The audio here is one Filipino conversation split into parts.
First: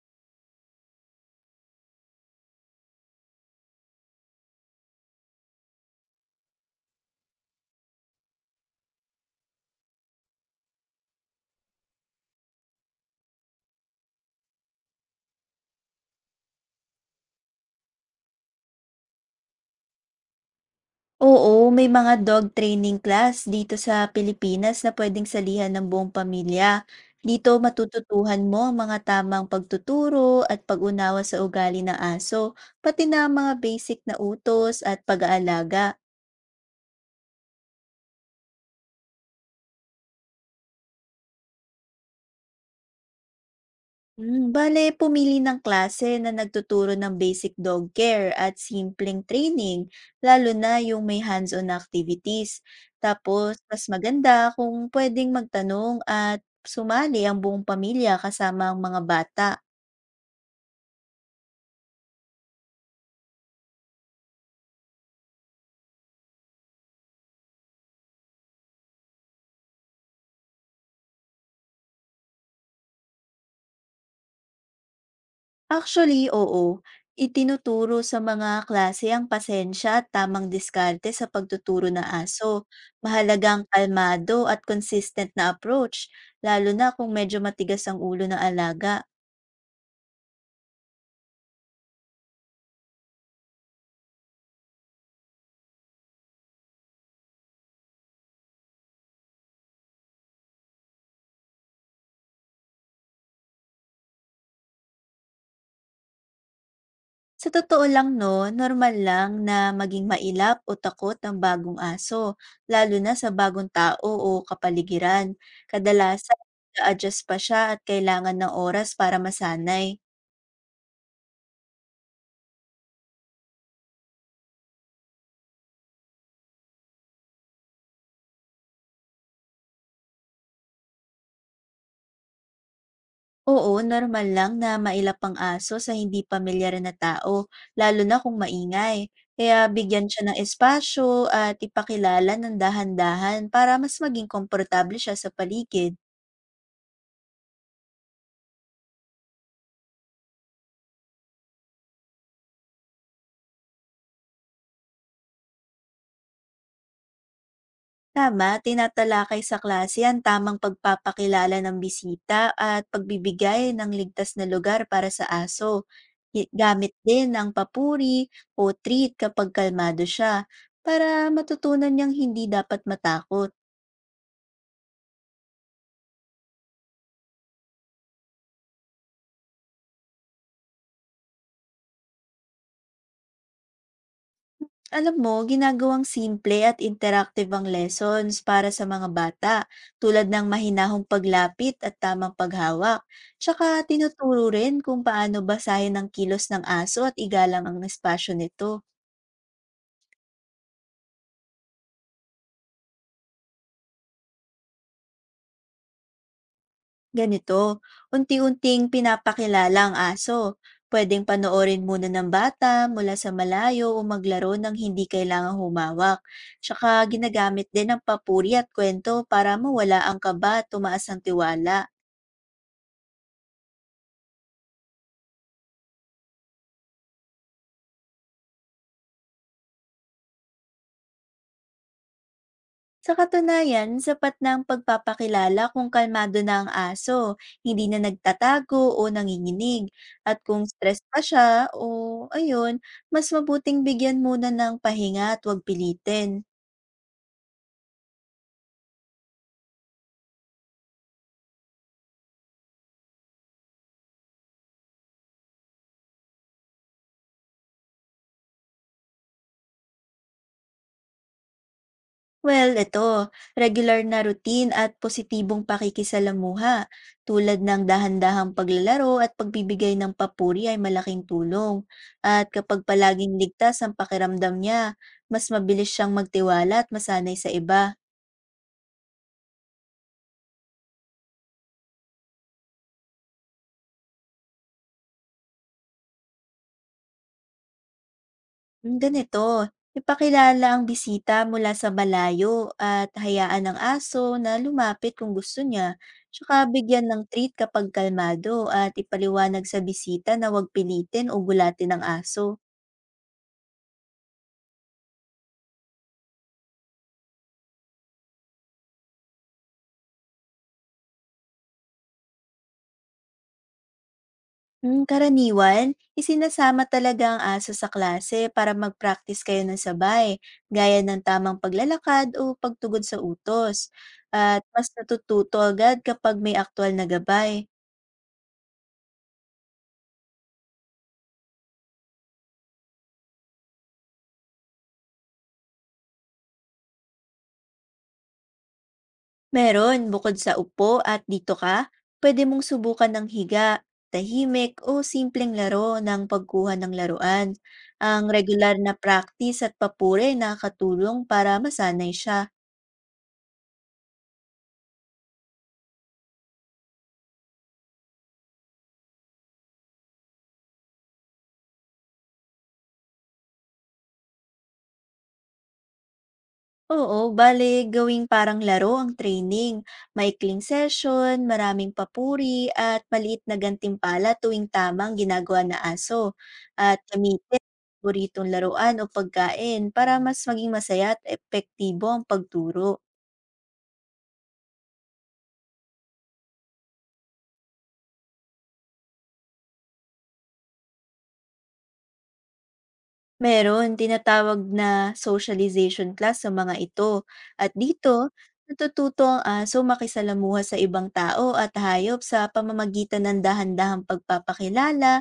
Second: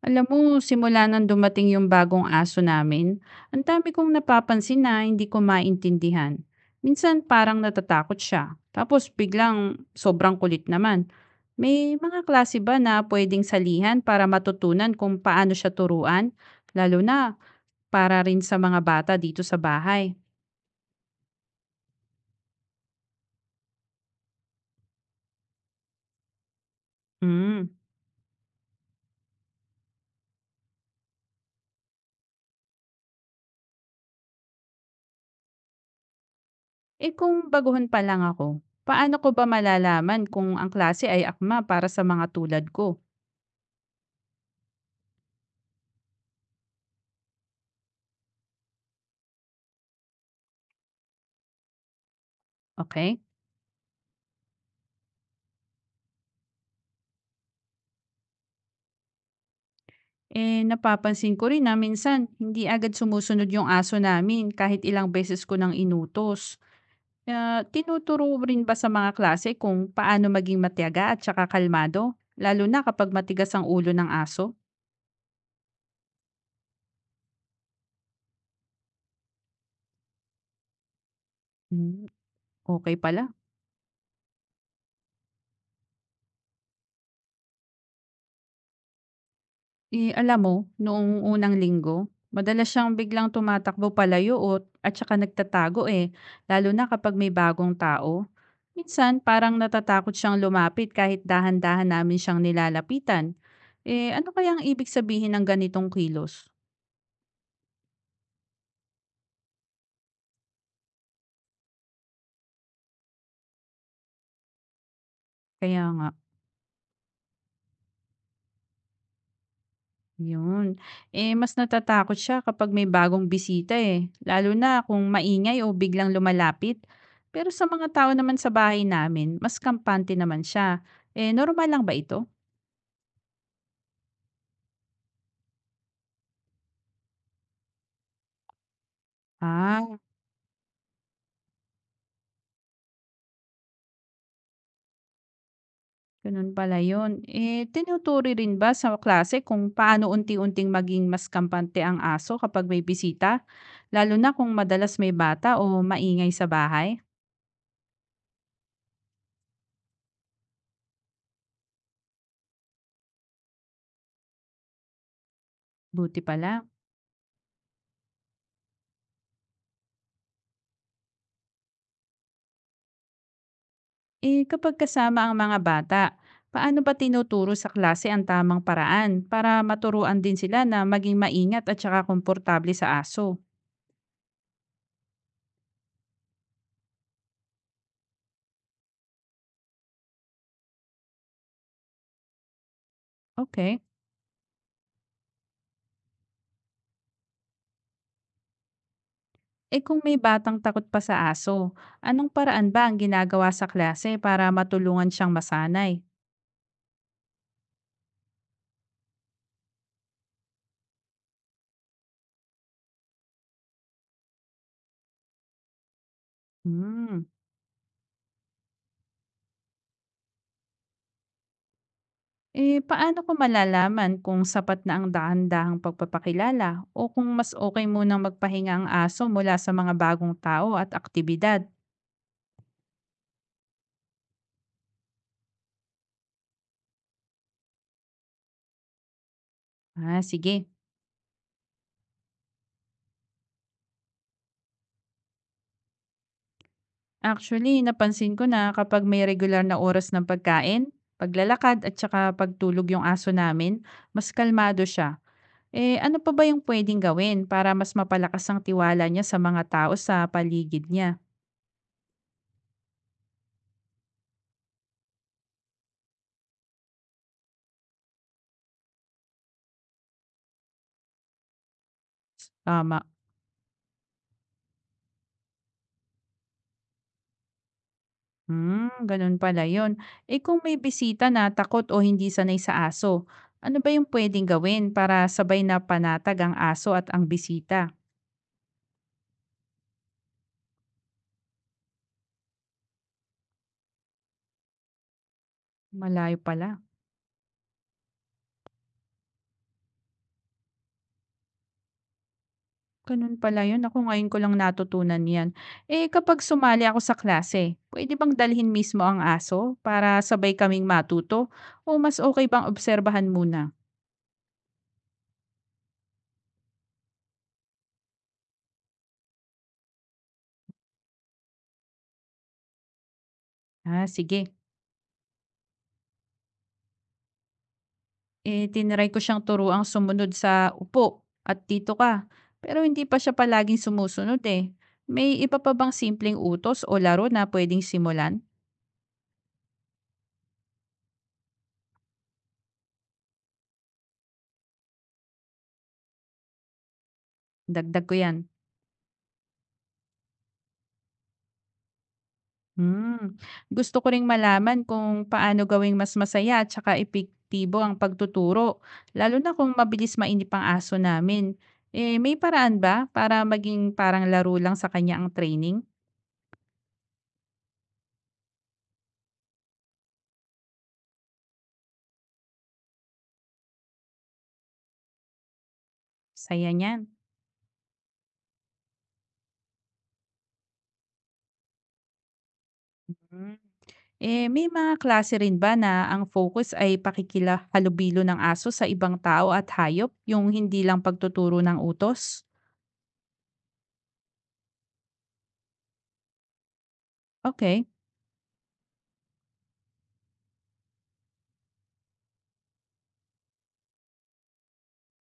Alam mo, simula nang dumating yung bagong aso namin, ang dami kong napapansin na hindi ko maintindihan. Minsan parang natatakot siya. Tapos biglang sobrang kulit naman. May mga klase ba na pwedeng salihan para matutunan kung paano siya turuan? Lalo na para rin sa mga bata dito sa bahay. Oo, may mga dog training class dito sa Pilipinas na pwedeng salihan ng buong pamilya. Dito Hmm. matututuhan mo ang mga tamang pagtuturo at pag-unawa sa ugali ng aso, pati na ang mga basic na utos at pag-aalaga. Eh kung baguhan pa lang ako, paano ko ba malalaman kung ang klase ay akma para sa mga tulad ko? Bale pumili ng klase na nagtuturo ng basic dog care at simpleng training, lalo na yung may hands-on activities. Okay? Tapos, mas maganda kung pwedeng magtanong at sumali ang buong pamilya kasama ang mga bata. Eh, napapansin ko rin na minsan hindi agad sumusunod yung aso namin kahit ilang beses ko nang inutos. Ah, tinuturo rin ba sa mga klase kung paano maging matiyaga at saka kalmado? Lalo na kapag matigas ang ulo ng aso? Actually, oo, itinuturo sa mga klase ang pasensya at tamang diskarte sa pagtuturo ng Hmm, aso. okay pala. Mahalagang kalmado at consistent na approach, lalo na kung medyo matigas ang ulo ng alaga. Eh, alam mo, noong unang linggo, madalas siyang biglang tumatakbo palayo o at saka nagtatago eh, lalo na kapag may bagong tao. Minsan, parang natatakot siyang lumapit kahit dahan-dahan namin siyang nilalapitan. Eh, ano kaya ang ibig sabihin ng ganitong kilos? Sa totoo lang no, normal lang na maging mailap o takot ang bagong aso, lalo na sa bagong tao o kapaligiran. Kaya nga, Kadalasan, na-adjust pa siya at kailangan ng oras para masanay. yun. Eh, mas natatakot siya kapag may bagong bisita eh, lalo na kung maingay o biglang lumalapit. Pero sa mga tao naman sa bahay namin, mas kampante naman siya. Eh, normal lang ba ito? Oo, normal lang na mailap ang aso sa hindi pamilyar na tao, lalo na kung maingay. Kaya Ah, bigyan siya ng espasyo at ipakilala ng dahan-dahan para mas maging komportable siya sa paligid. ganun pala yun. Eh, tinuturi rin ba sa klase kung paano unti-unting maging mas kampante ang aso kapag may bisita? Lalo na kung madalas may bata o maingay sa bahay? Tama, tinatalakay sa klase ang tamang pagpapakilala ng bisita at pagbibigay ng ligtas na lugar para sa aso. Buti pala. Gamit din ng papuri o treat kapag kalmado siya para matutunan niyang hindi dapat matakot. Eh, kapag kasama ang mga bata, paano ba tinuturo sa klase ang tamang paraan para maturuan din sila na maging maingat at saka komportable sa aso? Alam mo, ginagawang simple at interactive ang lessons para sa mga bata tulad ng mahinahong paglapit at tamang paghawak. Tsaka Okay. tinuturo rin kung paano basahin ang kilos ng aso at igalang ang espasyo nito. Eh kung may batang takot pa sa aso, anong paraan ba ang ginagawa sa klase para matulungan siyang masanay? Ganito, unti-unting pinapakilala ang aso. Pwedeng panoorin muna ng bata mula sa malayo o maglaro ng hindi kailangang humawak. Tsaka Hmm. ginagamit din ang papuri at kwento para mawala ang kaba at tumaas ang tiwala. Eh, paano ko malalaman kung sapat na ang dahan-dahang pagpapakilala o kung mas okay munang magpahinga ang aso mula sa mga bagong tao at aktibidad? Sa katunayan, sapat na ang pagpapakilala kung kalmado na ang aso, hindi na nagtatago o nanginginig. Ah, At kung sige. stress pa siya o ayun, mas mabuting bigyan muna ng pahinga at huwag pilitin. Actually, napansin ko na kapag may regular na oras ng pagkain, paglalakad at saka pagtulog yung aso namin, mas kalmado siya. Eh, ano pa ba yung pwedeng gawin para mas mapalakas ang tiwala niya sa mga tao sa paligid niya? Well, ito, regular na routine at positibong pakikisalamuha tulad ng dahan-dahang paglalaro at pagbibigay ng papuri ay malaking tulong. At kapag Tama. palaging ligtas ang pakiramdam niya, mas mabilis siyang magtiwala at masanay sa iba. Hmm, ganun pala yun. Eh kung may bisita na takot o hindi sanay sa aso, ano ba yung pwedeng gawin para sabay na panatag ang aso at ang bisita? Ganito, ipakilala ang bisita mula sa malayo at hayaan ang aso na lumapit kung gusto niya. Malayo Tsaka pala. bigyan ng treat kapag kalmado at ipaliwanag sa bisita na huwag pilitin o gulatin ang aso. Ganun pala yun. Ako ngayon ko lang natutunan yan. Eh kapag sumali ako sa klase, pwede bang dalhin mismo ang aso para sabay kaming matuto? O mas okay bang obserbahan muna? Karaniwan, isinasama talaga ang aso sa klase para mag-practice kayo ng sabay, gaya ng tamang paglalakad o pagtugon sa utos. Ah, sige. At mas natututo agad kapag may aktual na gabay. Eh, tinry ko siyang turuang sumunod sa upo at dito ka, pero hindi pa siya palaging sumusunod eh. May iba pa bang simpleng utos o laro na pwedeng simulan? Meron, bukod sa upo at dito ka, pwede mong subukan ng higa, tahimik o simpleng laro ng pagkuha ng laruan. Dagdag ko Ang yan. regular na practice at papuri nakakatulong para masanay siya. Hmm, gusto ko ring malaman kung paano gawing mas masaya at saka epektibo ang pagtuturo, lalo na kung mabilis mainip ang aso namin. Eh, may paraan ba para maging parang laro lang sa kanya ang training? Oo, bale gawing parang laro ang training. Maikling session, maraming papuri, at maliit na gantimpala tuwing tama ang ginagawa na aso. Saya At niyan. gamitin ang paboritong laruan o pagkain para mas maging masaya at epektibo ang pagturo. Hmm. Eh, may mga klase rin ba na ang focus ay pakikilahalubilo ng aso sa ibang tao at hayop, yung hindi lang pagtuturo ng utos? Meron, tinatawag na socialization class sa mga ito at Okay. dito natututo ang aso makisalamuha sa ibang tao at hayop sa pamamagitan ng dahan-dahang pagpapakilala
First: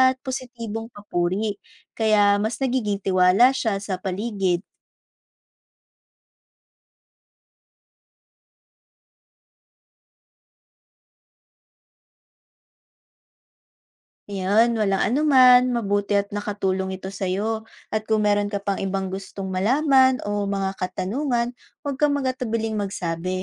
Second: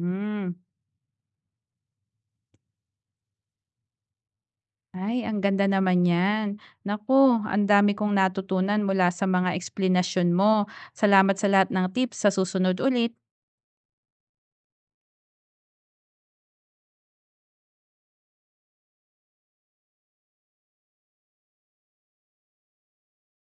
at positibong papuri. Kaya mas nagiging tiwala siya sa paligid. Ay, ang ganda naman niyan. Naku, ang dami kong natutunan mula sa mga eksplanasyon mo. Salamat sa lahat ng tips. Sa susunod ulit. Ayan, walang anuman, mabuti at nakatulong ito sa'yo. At kung meron ka pang ibang gustong malaman o mga katanungan, huwag kang magatubiling magsabi.